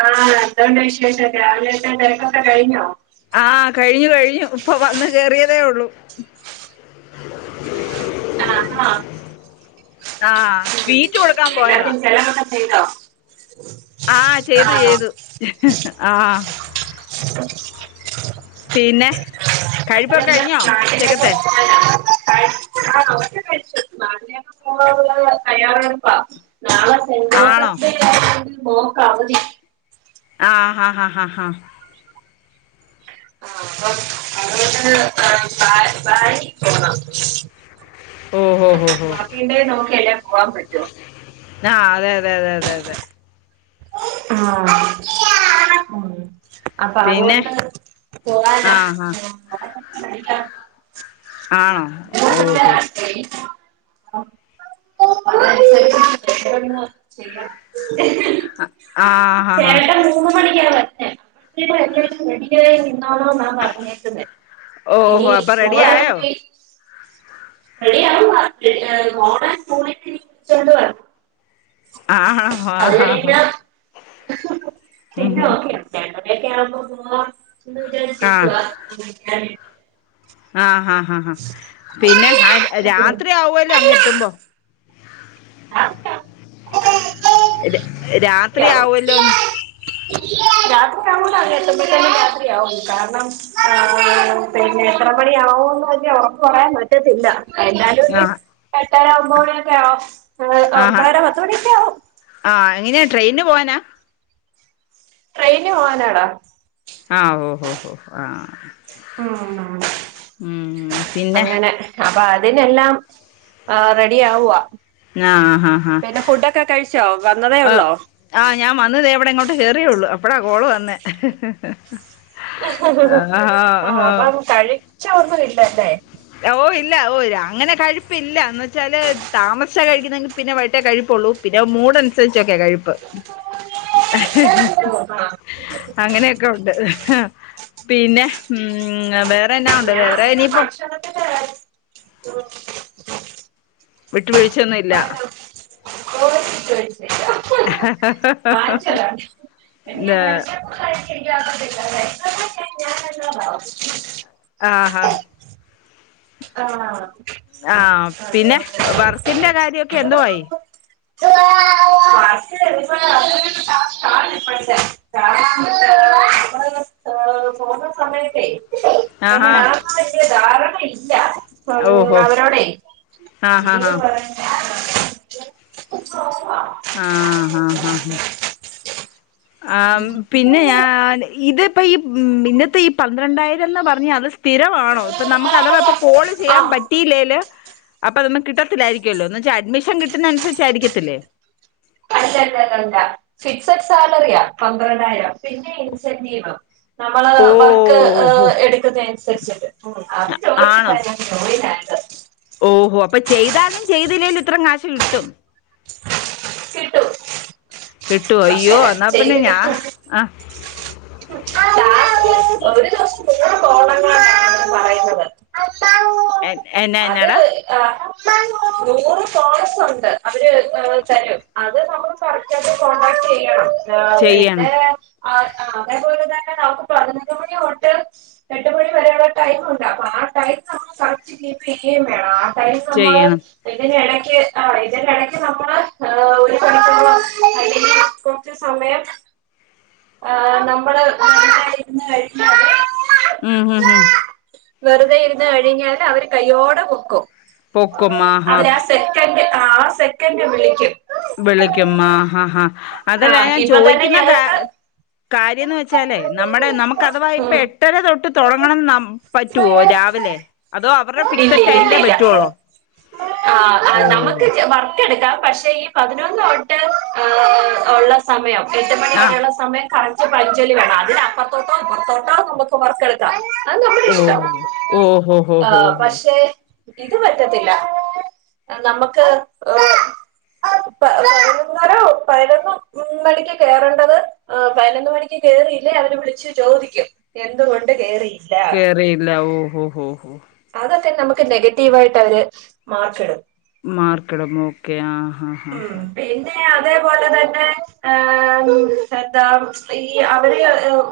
ആഹ് ന്തൊണ്ട് വിശേഷക്കെ രാവിലത്തെ തിരക്കൊക്കെ കഴിഞ്ഞോ? ആഹ് കഴിഞ്ഞു കഴിഞ്ഞു ഇപ്പൊ വന്ന് കേറിയതേ ഒള്ളൂ [inaudible] ആഹ് സ്വീറ്റ് കൊടുക്കാൻ പോയതാ. എല്ലാർക്കും ചെലവൊക്കെ ചെയ്തോ? ആഹ് ചെയ്തു ആണോ ചെയ്തു ആഹാ [unintelligible] [inaudible] പിന്നെ കഴിപ്പൊക്കെ കഴിഞ്ഞോ ഉച്ചക്കത്തെ ആഹ് ദോശകഴിച്ചു [unintelligible] പോവനുള്ള തയ്യാറെടുപ്പാ. നാളെ ആണോ സെന്റ്ജോസഫ്ഡേയോണ്ട് മോക്ക് അവധി. ആ ആഹ ആ ഹാ ഹാ. [unintelligible] ഓ ഹോ ഹോ ഹോ വാക്കിങ്ഡേ നോക്കില്ലേ പോവാൻ പറ്റോ. ആഹ് അതെ അതെ അതെ അതെ അതെ ആഹ് ഉംഹ് അപ്പ അതു പിന്നെ കൊണ്ട് പോവാനാ ആഹ് [unintelligible] ആണോ ഓഹോ [unintelligible] ആ [unintelligible] ചെയ്യാൻ [unintelligible] ആഹ് ഹാ ഹാ ചേട്ടൻ [unintelligible] [unintelligible] അല്ല റെഡിയായി ന്നാണോ എന്ന പറഞ്ഞേക്കുന്നേ മിനി ഓഹോ അപ്പൊ റെഡി ആയോ മോളെവിടെപ്പോയി? റെഡിയവുവ മോളെ സ്‌കൂളിന്ന്ചെ വിളിച്ചോണ്ട് വരണം. ആഹ് ആഹാ പിന്നോക്കെയല്ലേ അങ്ങനെയെക്കാവുമ്പോ പോവാന്ന് ആഹ് വിചാരിച്ചിരിക്കിവാ [inaudible] ഉ [unintelligible] ആഹ് ഹ ഹ ഹ പിന്നെ ആഹ് രാ രാത്രി ആവല്ലോ അങ്ങ് എത്തുമ്പോ ര രാത്രിയാവും രാത്രിയാവൊല്ലോന്ന് രാത്രിയാവൂല്ലോ അങ്ങെത്ത്മ്പേത്തിന് രാത്രിയാവും കാരണം ആഹ് പിന്നെ എത്രമണിയാവൊന്ന് ഒറപ്പ് പറയാൻ പറ്റത്തില്ല എന്താലൊരു ആ എട്ടര ഒമ്പതുമണിയൊക്കെയാവും ഹ് ആഹാ ഒമ്പതര പത്തുമണിയൊക്കെയാവും. ആ എങ്ങനെയാ ട്രെയിന് പോവാനാ? ട്രെയിന് പോവാനാടാ ആഹ് ഓ ഹൊ ഹൊ അഹ് ഉം മ്ഹ് മ്മ്ഹ് പിന്നെ അപ്പ അതിനെല്ലാം ആ റെഡിയാവുവാ.. ഞാ ആഹ് ഹാ ഹാ ഫുഡൊക്കെ കഴിച്ചോ? വന്നതേ ഉള്ളോ? ആഹ്, ഞാൻ വന്ന്തേയിവിടെ ഇങ്ങോട്ട് കേറിയൊള്ളു അപ്പളാ കോള് വന്നേ ആ ആ. ആഹ് അപ്പം കഴിച്ചന്നുമില്ലലേ? ഓ ഇല്ല. ഓ അങ്ങനെ കഴിപ്പില്ല, എന്ന് വെച്ചാല് താമസിച്ചാ കഴിക്കുന്നതെങ്കില് പിന്നെ വട്ടേ കഴിപ്പൊള്ളൂ. പിന്നെ മൂഡനുസരിചൊക്കെയാ കഴിപ്പ് ഓ അഹ് [inaudible] അങ്ങനെയൊക്കെ ഒണ്ട് അഹ്. പിന്നെ മ്മ് ഹ് വേറെന്നാ ഉണ്ട് ഞാൻ വേറെ പിന്നെ ഇനിയിപ്പം ഭക്ഷണത്തിന്റെ കാര്യം വിട്ട് വീഴ്ച്ചയൊന്നുല്ല. [inaudible] വാങ്ങിച്ചതാണ് എനിക്ക് ന [inaudible] [inaudible] ആഹ് ഹ ആഹ് ആഹ് പിന്നെ [inaudible] വർക്കിന്റെ കാര്യൊക്കെ എന്തോ ആയി അപ്പ [inaudible] ് പോന്ന സമയത്തെ [inaudible] ആഹാ എങ്ങന ആക്ക വലിയ ധാരണയില്ല [inaudible] മ് ഓഹോ അവനോടെ ആഹാ ലീവ് ഹാ പറയാൻ [inaudible] ആഹ്... ഹ ഹ ആം പിന്നെ ഞാൻ ഇത് ഇപ്പൊ ഈമ് പിന്നത്തെ ഈ പന്ത്രണ്ടായിരംന്ന് പറഞ്ഞ അത് സ്ഥി സ്ഥിരമാണോ? ഇപ്പംനമ്മക്കഥവാ കോള് ആ ചെയ്യാൻ പറ്റിയില്ലേല് അപ്പ നമക്ക് കിട്ടത്തില്ലായിരിക്കുവല്ലോ. ന്ന് വെച്ചാ.. അഡ്മഷൻ കിട്ടുന്നൻസരിച്ചായിരിക്കത്തില്ലേ.. അല്ലല്ലല്ലല്ല. ഫിക്സഡ് സാലറിയാ പന്ത്രണ്ടായിരം പിന്നെ ഇൻസെന്റീവും നമ്മള് വർക്ക് ഓഹോ എടുക്കുന്നയനുസരിച്ചിട്ട് അത് ചോദിച്ചിട്ട തട്ട [inaudible] ഓ... അപ്പൊ ചെയ്താലും ചെയ്തില്ലേലും ഇത്രേം കാശ് കിട്ടും കിട്ടുവോ പ അയ്യോ എന്നാ ചെയ പിന്നെ ഞാ ആ [unintelligible] [inaudible] [inaudible] എന്നാ അത്... എന്നാടാ ആ... നൂറ് കോഴ്സുണ്ട് അവര് അ തരും. അത് നമ്മള് പാലിച്ചാല് കോടാക് ടെയ്യണം ആ ചെയ്യണം പിന്നേ.. ആഹ് ആ അതേപോലെ തന്നെ നമുക്ക് പതിനൊന്ന് മണി തൊട്ട് രണ്ട്മണിവരെ അവിടെ ടൈമുണ്ട്. അപ്പൊ ആ ടൈം നമ്മൾ കറക്റ്റ് കീപ്പെയ്യേം വേണം. ആ അ നമ്മള് ചെയ്യണം ഇതിന്റെ ഇടക്ക് ആ ഇതിന്റെ ഇടക്ക് നമ്മള് ഒരു പണിക്കള [unintelligible] അതികം കൊറച്ച് സമയം ആഹ് നമ്മള് ഇന്ന് കഴിഞ്ഞ [inaudible] ഉം ഹും ഹും വെറുതെ ഇരുന്ന് കഴിഞ്ഞാല് അവര് കയ്യോടെ പൊക്കും പൊക്കുമ്മാ ഹാ അവരാ സെ ക്കന്റ് ആഹ് അ സെക്കൻന്റ് വിളിക്കും വിളിക്കും ആ ഹ ഹാ അതല്ല ആഹ് ഞാൻ ഇപ്പൊ തന്നെ ചോദിക്കുന്ന കാ ഞങ്ങക്ക് കാര്യംന്ന് വെച്ചാലേ നമ്മുടെ നമുക്ക് അഥവാ ഇപ്പൊ ഉം എ ട്ടര തൊട്ട് താെടങ്ങണം ന്നാ പറ്റുവോ രാവിലെ അതോ അവരുടെ ഫിക്സഡ് ടൈമിലേ പറ്റുവോള്ളോ ഇല്ലില്ലില്ലില്ല ആ നമുക്ക് വർക്ക് എടുക്കാം പക്ഷേ ഈ പതിനൊന്ന് തൊട്ട് ആ ഉള്ള സമയം എട്ട് മണി ആ വരെയുള്ള സമയം കറച്ച് പഞ്ചലി വേണം അതില് അപ്പറത്തോട്ടോ ഇപ്പറത്തോട്ടോ നമുക്ക് വർക്കെടുക്കാം അത് നമ്മടെ ഇഷ്ടം ഓഹോ ആ പക്ഷെ ഇത് പറ്റത്തില്ല നമ്മക്ക് ഏ പതിനൊന്നര പതിനൊന്നണിക്ക് കേയറേണ്ടത് ആ പതിനൊന്ന് മണിക്ക് കേയറിയില്ലേ അവര് വിളിച്ച് ചോദിക്കും എന്തുകൊണ്ട് കേറിയി കേറിയില്ല ഓഹോ ഓഹോ ഹോ അതൊക്കെ നമുക്ക് നെഗറ്റീവായിട്ട് അവര് മാർക്കിടും മർക്കിടും ഓകെ ആ ഹാ ഹാ ഉം ഹാ പിന്നെ അതേപോലെ തന്നെ എന്താ ഈ അവര്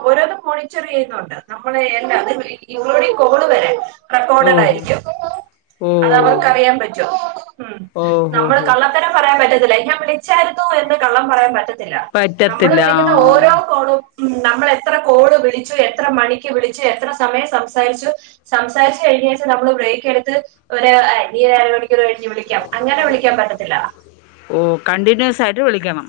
ഓരോന്നും ചെറിയുന്നുണ്ട് നമ്മളെ എല്ലാ വടെ കോള് വരെ ഓ റെക്കോർഡഡ് ഹോ ആയിരിക്കും അത് ഓ അവർക്കറിയാൻ പറ്റും ഉം ഓ ഹോ നമ്മള് ഹോ കള്ളം ഉത്തരം പറയാൻ പറ്റത്തില്ല എന്നെ വിളിച്ചായിരുന്നു എന്ന് കള്ളം പറയാൻ പറ്റത്തില്ല നമ്മള് പറ്റത്തില്ല വിളിക്കുന്ന ആഹ് ഓരോ കോളും ഉം നമ്മൾ എത്ര കോള് വിളിച്ചു എത്ര മണിക്ക് വിളിച്ചു എത്ര സമയം സംസാരിച്ചു സം പക്ഷേ ഒരു ദിവസം നമ്മള് ബ്രെയ്ക്കെട്ത്ത് ഒര് [unintelligible] കഴിഞ്ഞ് വിളിക്കാം അങ്ങേരനെ വിളാൻ പറ്റത്തില്ല ഓ കണ്ടിന്യൂസ് ആയിട്ട് വിളിക്കണം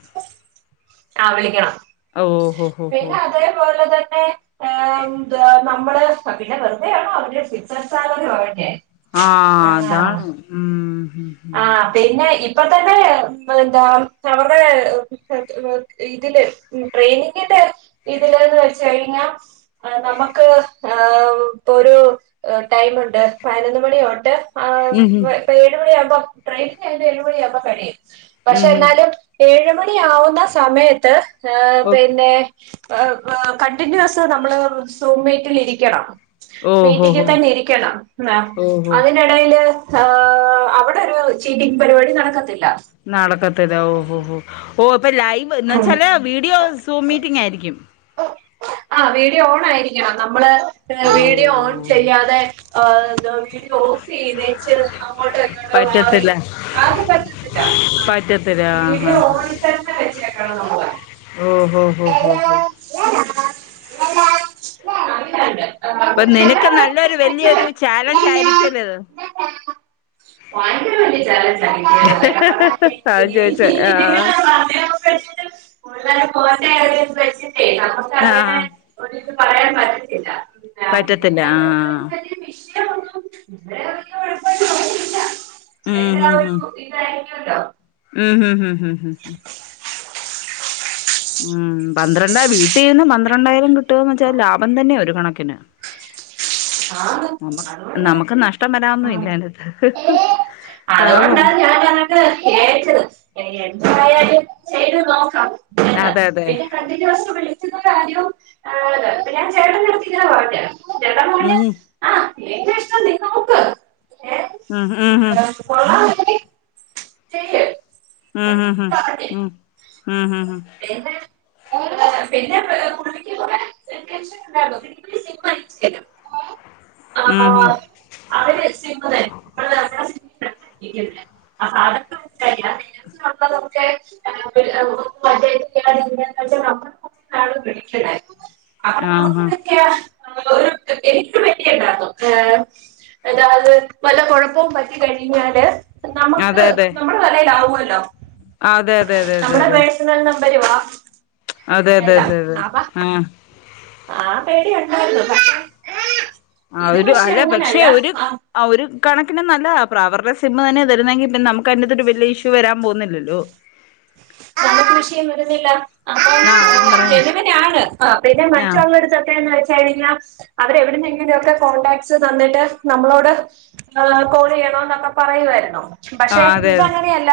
ആ വിളിക്കണം ഓ ഹോ ഹോ ഹോ പിന്നെ അതേപോലെ തന്നെ ഏ ഏഹ് നമ്മള് പിന്നെ വെറുതെയാണോ അവര് ഫിക്സെഡ് സാലറി പറഞ്ഞെ ആ അതാണ് ഉം ഉം ആ പിന്നെ ഇപ്പ തന്നെ എന്താ അവര്ടെ [unintelligible] ഇതില് ട്രെയിനിങ്ങിന്റെ ഇതില്ന്ന് വെച്ച കഴിഞ്ഞാ ഏഹ് നമുക്ക് ഏഹ് പ്പൊരു ടൈമ്ണ്ട് പയ്നൊന്ന് മണി തൊട്ട് ഉം ഉം ഇപ്പ ഏഴു മണിയാകുമ്പോ ട്രെയിനിങ് ഏഴ്മണിയാകുമ്പോ കഴിയും ഉം ഉം പക്ഷെന്നാലും ഏഴ്മണി ആവുന്ന സമയത്ത് ഹ ഓ പിന്നെ [unintelligible] കണ്ടിന്യൂസ് നമ്മള് സൂമീറ്റിൽ ഇരിക്കണം ഓഹോ മീറ്റിങ് ഹോ തന്നെരിക്കണം ഓഹോ അതിനിടൽ അവിടെ ചീറ്റിംങ്ങ് പരിപാടി നടക്കത്തില്ല നാടക്കത്തില്ല ഓഹോ ഹോ ഓ പ്പൊ ലൈവ് എന്ന് ആഹ് വെച്ചാല് വീഡിയോ സൂം മീറ്റിംങ്ങായിരിക്കും ആ വീഡിയോ ഓൺ ആയിരിക്കണം നമ്മള് ഓ വീഡിയോ ഓൺ ചെയ്യാതെ ആ എന്തുവ വീഡിയോ ഓഫ് ചെയ്തേച്ച് അങ്ങോട്ടോ ഇങ്ങോട്ടോ മാറി പറ്റത്തില്ല അതൊന്നും പറ്റത്തില്ല ആ പറ്റത്തില്ല ആഹ് വീഡിയോ ആഹ് ഓണിൽത്തന്നെ വെച്ചേക്കണം നമ്മള് ഓ ഹോ ഹോ ഹോ ഹോ [unintelligible] പ്പോ നിനക്ക് നല്ലൊരു വലിയൊരു ചാലഞ്ച് ആയിരിക്കല്ലോ ഇത് അങ്ങനെയല്ല ഇത് അതാ ചോദിച്ചേ ആഹ് [unintelligible] [unintelligible] ആഹാ ഒരിത് പറയാൻ പറ്റത്തില്ല [inaudible] പറ്റത്തില്ല ആഹ് [unintelligible] ഉം എല്ലാ ഒരു ഇതായിരിക്കുമല്ലോ. ഉംഹും ഉംഹും ഉംഹും ഉം. പന്ത്രണ്ട വീട്ടിലിരുന്ന് പന്ത്രണ്ടായിരം കിട്ടുകാന്ന് വെച്ചാൽ ലാഭം തന്നെയ ഒരു കണക്കിന്! ആന്നു. നമ്മ അതുകൊണ്ടാ! നമുക്ക് നഷ്ടം വരാനൊന്നും ഇല്ല അതിനകത്ത് അതാ പറഞ്ഞെ അതുകൊണ്ടാണ് ഞാനതൊക്കെ ഏറ്റത്. എന്തായാലും ചെയ്ത് നോക്കാം. അതെ അതെ [unintelligible] [unintelligible] ഉം! [unintelligible] നിന്റ ഇഷ്ടം നീ നോക്ക് ഏ ഉം ഉംഹും കൊള്ളാം! ട് [unintelligible] [unintelligible] ഉം ഹും ഹും ഉം ഉം ഹും ഹും [unintelligible] ആഹാ ഉം ഹും അവര് [unintelligible] [unintelligible] [unintelligible] ആഹ് ഹാ [unintelligible] [unintelligible] അതായ്ത് വല്ല കൊഴപ്പോം പറ്റി കഴിഞ്ഞാല് ന അതെ അതെ! തലേലാവ്വോല്ലോ അതെ അതെ അതെ അതെ അതെ! നമ്പരുവാ അതെ അതെ എല്ലാം അതെ അതെ ആവാം! ആഹ് ആ പേടിയൊണ്ടായിരുന്നു പഷേ ആ ഒരു അല്ല പക്ഷെ ഒരു! ആ ഒരു കണക്കിനു നല്ലതാ. അ അവരുടെ സിമ്മ് തന്നെ വരുന്നെതെങ്കിൽ പിന്നെ നമു! [unintelligible] വെല്ല്യെ ഇഷ്യു വരാൻ പോന്നില്ലല്ലോ വാഴ കൃഷിയും വരുന്നില്ല! അപ്പൊ ആ അതാ ഞാൻ പറഞ്ഞെ ജനുവിനാണ്. പിന്നെ ആ മറ്റുള്ളടത്തൊക്കേന്ന് വെച്ച് കഴിഞ്ഞാൽ? അവര് എവിടുന്നേങ്കിലൊക്കെ കോണ്ടാക്റ്റ്സ് തന്നിട്ട് നമ്മളോട് ആഹ് കോളെയ്യെണോന്നൊക്കെ പറയുവായ്രുന്നു. ആ പക്ഷെ അതെ അതെ ഇതങ്ങനെയല്ല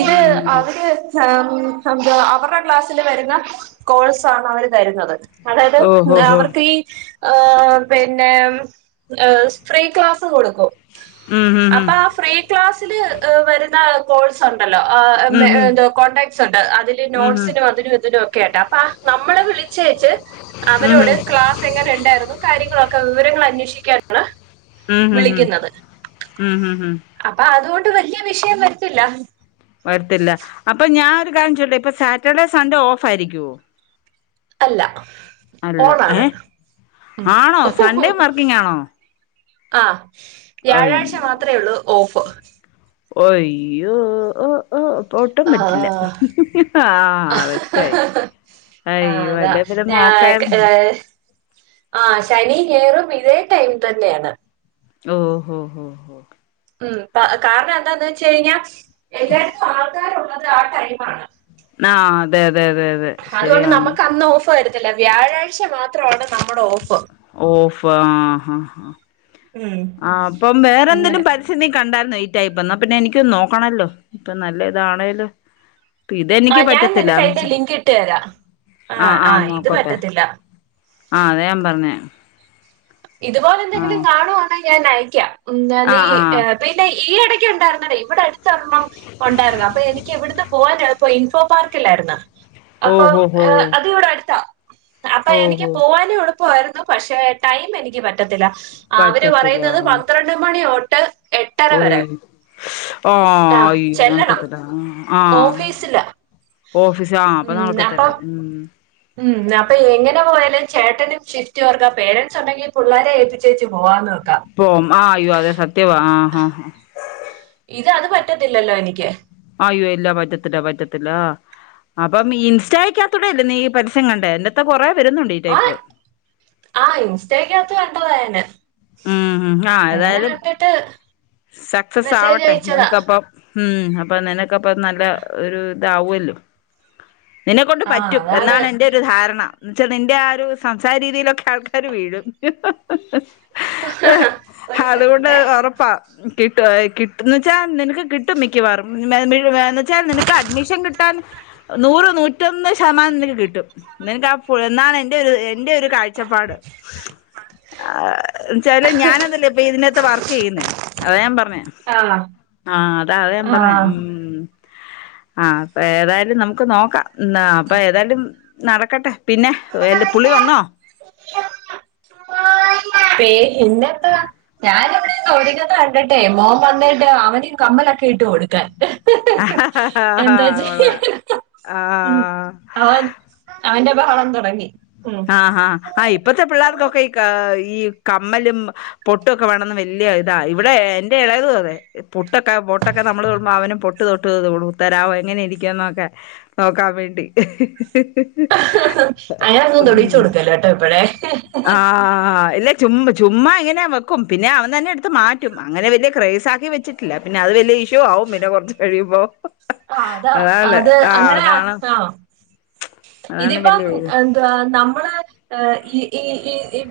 ഇത്? ഉം അവര് അവരുടെ ക്ലാസ്സിൽ വരുന്ന കോഴ്സആണ് അവര് തരുന്നത്. അതായ്ത് ഓ ഹോ ഹോ അവർക്ക് ഈ ആഹ്! പിന്നെ ഫ്രീ ക്ലാസ് കൊടുക്കും. ഉം ഉം അപ്പ ആ ഫ്രീ ക്ലാസിലു വരുന്ന കോഴ്സ് ഉണ്ടല്ലോ! ഉം ഉം എന്തുവാ കോടാക്ട്സ് ഉണ്ട്. അതില് ഉം നോട്ട്സിനും അതിനും ഇതിനും ഒക്കെ ആയിട്ട് അപ്പ നമ്മള് വിളിച്ചേച്ച്! ഉം ഉം ഉം അവരോട് ക്ലാസ് എങ്ങനെ ഉണ്ടായിരുന്നു? കാര്യങ്ങളൊക്കെ വിവരങ്ങൾ അന്വേഷിക്കാനുള്ള! ഉം ഉം ഉം ഉം വിളിക്കുന്നത്. ഉം ഉം ഉം അപ്പൊ അതുകൊണ്ട് വലിയ വിഷയം വരത്തില്ല! വരുത്തില്ല. അപ്പൊ ഞാൻ ഒരു കാര്യം ചോയ്ക്കട്ടെ. ഇപ്പൊ സാറ്റർഡേ സൺഡേ ഓഫ് ആയിരിക്കുമോ? അല്ല അല്ല. ഓണാണ് ഏഹ്! ആണോ? സൺഡേ വർക്കിങ് ആണോ? ആഹ്! വ്യാഴാഴ്ച അയ് മാത്രമേ ഉള്ളൂ ഓഫ്. ഒയ്യോ ഓഹ്! ഓ അപ്പോ ഒട്ടും പറ്റില്ല ആ ആഹ് ബെസ്റ്റായി. ആഹ് അയ്യോ അതാ അല്ലേ പിന്നെ ഞ നോക്കായിരുന്നു ഏഹ് ആഹ് ശനിയും ഞെയറും ഇതേ ടൈം തന്നെയാണ് ഓഹ് ഹോ ഹോ ഹോ. ഉം കാരണം എന്താന്ന് വെച്ച് കഴിഞ്ഞാ എല്ലാവർക്കും ആൾക്കാരുള്ളത് ആ ടൈമാണ്. ആഹ് അതെ അതെ അതെ അതെ. ഹതുകൊണ്ട് ശരിയാണ് നമുക്കന്ന് ഓഫ് വരുത്തില്ല വ്യാഴാഴ്ച മാത്രമാണ് നമ്മുടെ ഓഫ് ഓഫ് ആഹ് ഹ ഹ ഉം അപ്പം വേറെ എന്തേലും അങ്ങനെ പരി [unintelligible] നീ കണ്ടാരുന്നോ ഈ ടൈയ്പ് എന്നാ പിന്നെ എനിക്കൊന്ന് നോക്കണല്ലൊ ഇത്ര നല്ലെതാണേലും ആ പിതെനിക്ക് ഞാൻ നിനക്ക് പറ്റത്തില്ലന്ന് അതിന്റെ വെച്ചാ ലിങ്ക് ഇട്ട് തരാം ആ ആ നോക്കട്ടെ ആഹ് അതാ ഞാൻ പറഞ്ഞേ. ഇതുപോലെ എന്തെങ്കിലും ആഹ് കാണുവാണേ ഞാൻ അയക്കാം ഞാനീ ആഹ് ആഹ് ഏഹ് [unintelligible] ഈ എടയ്ക്ക് ണ്ടായിരുന്നടെ ഇവ്ടെ അടുത്തൊരെണ്ണം ഒണ്ടായിരുന്നു അപ്പൊ എനിക്ക് എവിടുന്ന് പോവാനെളുപ്പൊ ഇൻഫോ പാർക്കിലായിരുന്നു അപ്പൊ ഓഹോ ഹോ അത് ഇവിടെ അടുത്താ. അപ്പൊ എനിക്ക് ഓഹോ പോവാനും എളുപ്പമായിരുന്നു പക്ഷെ ടൈം എനിക്ക് പറ്റത്തില്ല. അവര് പറ്റത്തില്ല പറയുന്നത് പന്ത്രണ്ട് മണി തൊട്ട് എട്ട് ഓയ് ആ ആഹ് അയ്യോ അത് ചെല്ലണം നടക്കത്തില്ല ആഹ്. ഓഫീസിലാ ഓഫീസി ആഹ് അപ്പ ഉം അപ്പം [unintelligible] ഊം. ഉം അപ്പൊ എങ്ങനെ പോയാലും ചേട്ടനും ഷിഫ്റ്റ് വർക്കാ പേരൻസ് ഉണ്ടെങ്കി പുള്ളേരെ ഏൽപ്പിച്ചോലും പോവാന്ന് വെക്കാം. പോം ആഹ് അയ്യോ അതെ സത്യവാ ആഹ് ഹ ഹ. ഇതത് പറ്റത്തില്ലല്ലോ എനിക്ക് ആയ്യൊ ഇല്ല പറ്റത്തില്ല പറ്റത്തില്ലാ അപ്പം ഇൻസ്റ്റയ്ക്കാത്തൂടെ അല്ലേ നീ ഈ പരസ്യം കണ്ടേ ഇങ്ങനത്തെ കൊറേ വരുന്നുണ്ട് ഈ ടൈയ്പ്. ആഹ് ഇൻസ്റ്റയ്ക്കാത്ത് കണ്ടതാ ഞാന് ഉം ഉം ആ അങ്ങനെ ഏതായാലും കണ്ടിട്ട് സക്സസ് മെസ്സേജ് ആവട്ടെ അയച്ചതാ നിനക്കപ്പം ഊം അപ്പൊ നെനക്കപ്പ നല്ല ഒരു താവ്വല്ലോ നിന്നെ ക്കൊണ്ട് ആ പറ്റും അതാണ് എന്നാണ് എൻ്റെ ധാരണ എന്ന് വെച്ചാ നിന്റെ ആ ഒരു സംസാര രീതിയിലൊക്കെ ആൾക്കാര് വീഴും. അ ഹ ഹ ഹതുകൊണ്ട് ഉറപ്പാ. കിട്ടും കിട്ടുന്ന് വെച്ചാ നിനക്ക് കിട്ടും മിക്കവാറും മി വി നീ എന്ന് വെച്ചാ നിനക്ക് അഡ്മിഷൻ കിട്ടും. ട്ടാൻ നൂറിൽ നൂറ്റൊന്ന് ശതമാനം നിനക്ക് കിട്ടും നിനക്ക് ആ എന്നാണ് എൻ്റെ ഒരു ന്റെ ഒരു കാഴ്ചപ്പാട് [unintelligible] ച്ചാല് ഞാനതല്ലെ ഇപ്പൊ ഇതിനകത്ത് വർക്കെയ്യുന്നേ അതാ ഞാൻ പറഞ്ഞെ ആ ആഹ് അതാ അതാ ഞാൻ പറഞ്ഞെ ഉം ഉം ആഹ് അപ്പോ ഏതായാലും നമുക്ക് നോക്കാം അപ്പൊ ഏതായാലും നടക്കട്ടെ പിന്നെ [unintelligible] പുള്ളി ആ വന്നോ? പേ ഇന്നെത്താ ഞാനിവിടെന്ന് ഒരുങ്ങുന്നെ കണ്ടിട്ടെ മോം വന്നിട്ട് അവനും കമ്മലൊക്കെ ഇട്ട് കൊടുക്കാൻ ! ! ! ! എന്താ ! ! ! ! ! ! ചെയ്യാ കൊളളാം ആ ഉം ആഹ് അവൻ അവന്റെ ബഹളം തൊടങ്ങി ഉം ആഹ് ആ ഇപ്പത്തെ പിള്ളേർക്കൊക്കയി ഈ കമ്മലും പൊട്ടുക്കെ വേണം എന്ന് വല്യ ഇതാ ഇവടെ എന്റെ എളേതും അതെ പൊട്ടൊക്കെ പൊട്ടൊക്കെ നമ്മള് തൊടുമ്പോ അവനും പൊട്ട് പൊട്ട് തൊട്ട് തരാവോ എങ്ങനെ ഇരിക്കുന്നൊക്കെ നോക്കാൻ വേണ്ടി ! ! ! ! ! അങ്ങനെയൊന്നും തൊടിയിച്ച് ഉം കൊടുക്കല്ലെ ട്ടോ പ്പഴേ ചുമ്മ് ചുമ്മാ ഇങ്ങനെ വെക്കും പിന്നെ അവൻ തന്നെ എടുത്ത് മാറ്റും അങ്ങനെ വലിയ ക്രേസ്സാക്കി വെച്ചി ഇല്ല പിന്ന അത് വല്യ [unintelligible] ആവും പിന്ന കൊർച്ച് കഴിയുമ്പൊ ഹ ആഹ് അതാ അത് അങ്ങനെ ആഹ് അതാണ് ഇതിപ്പം വലിയ ഇത് ഏഹ് ദ നമ്മള് എ ഈ ഇ ഈ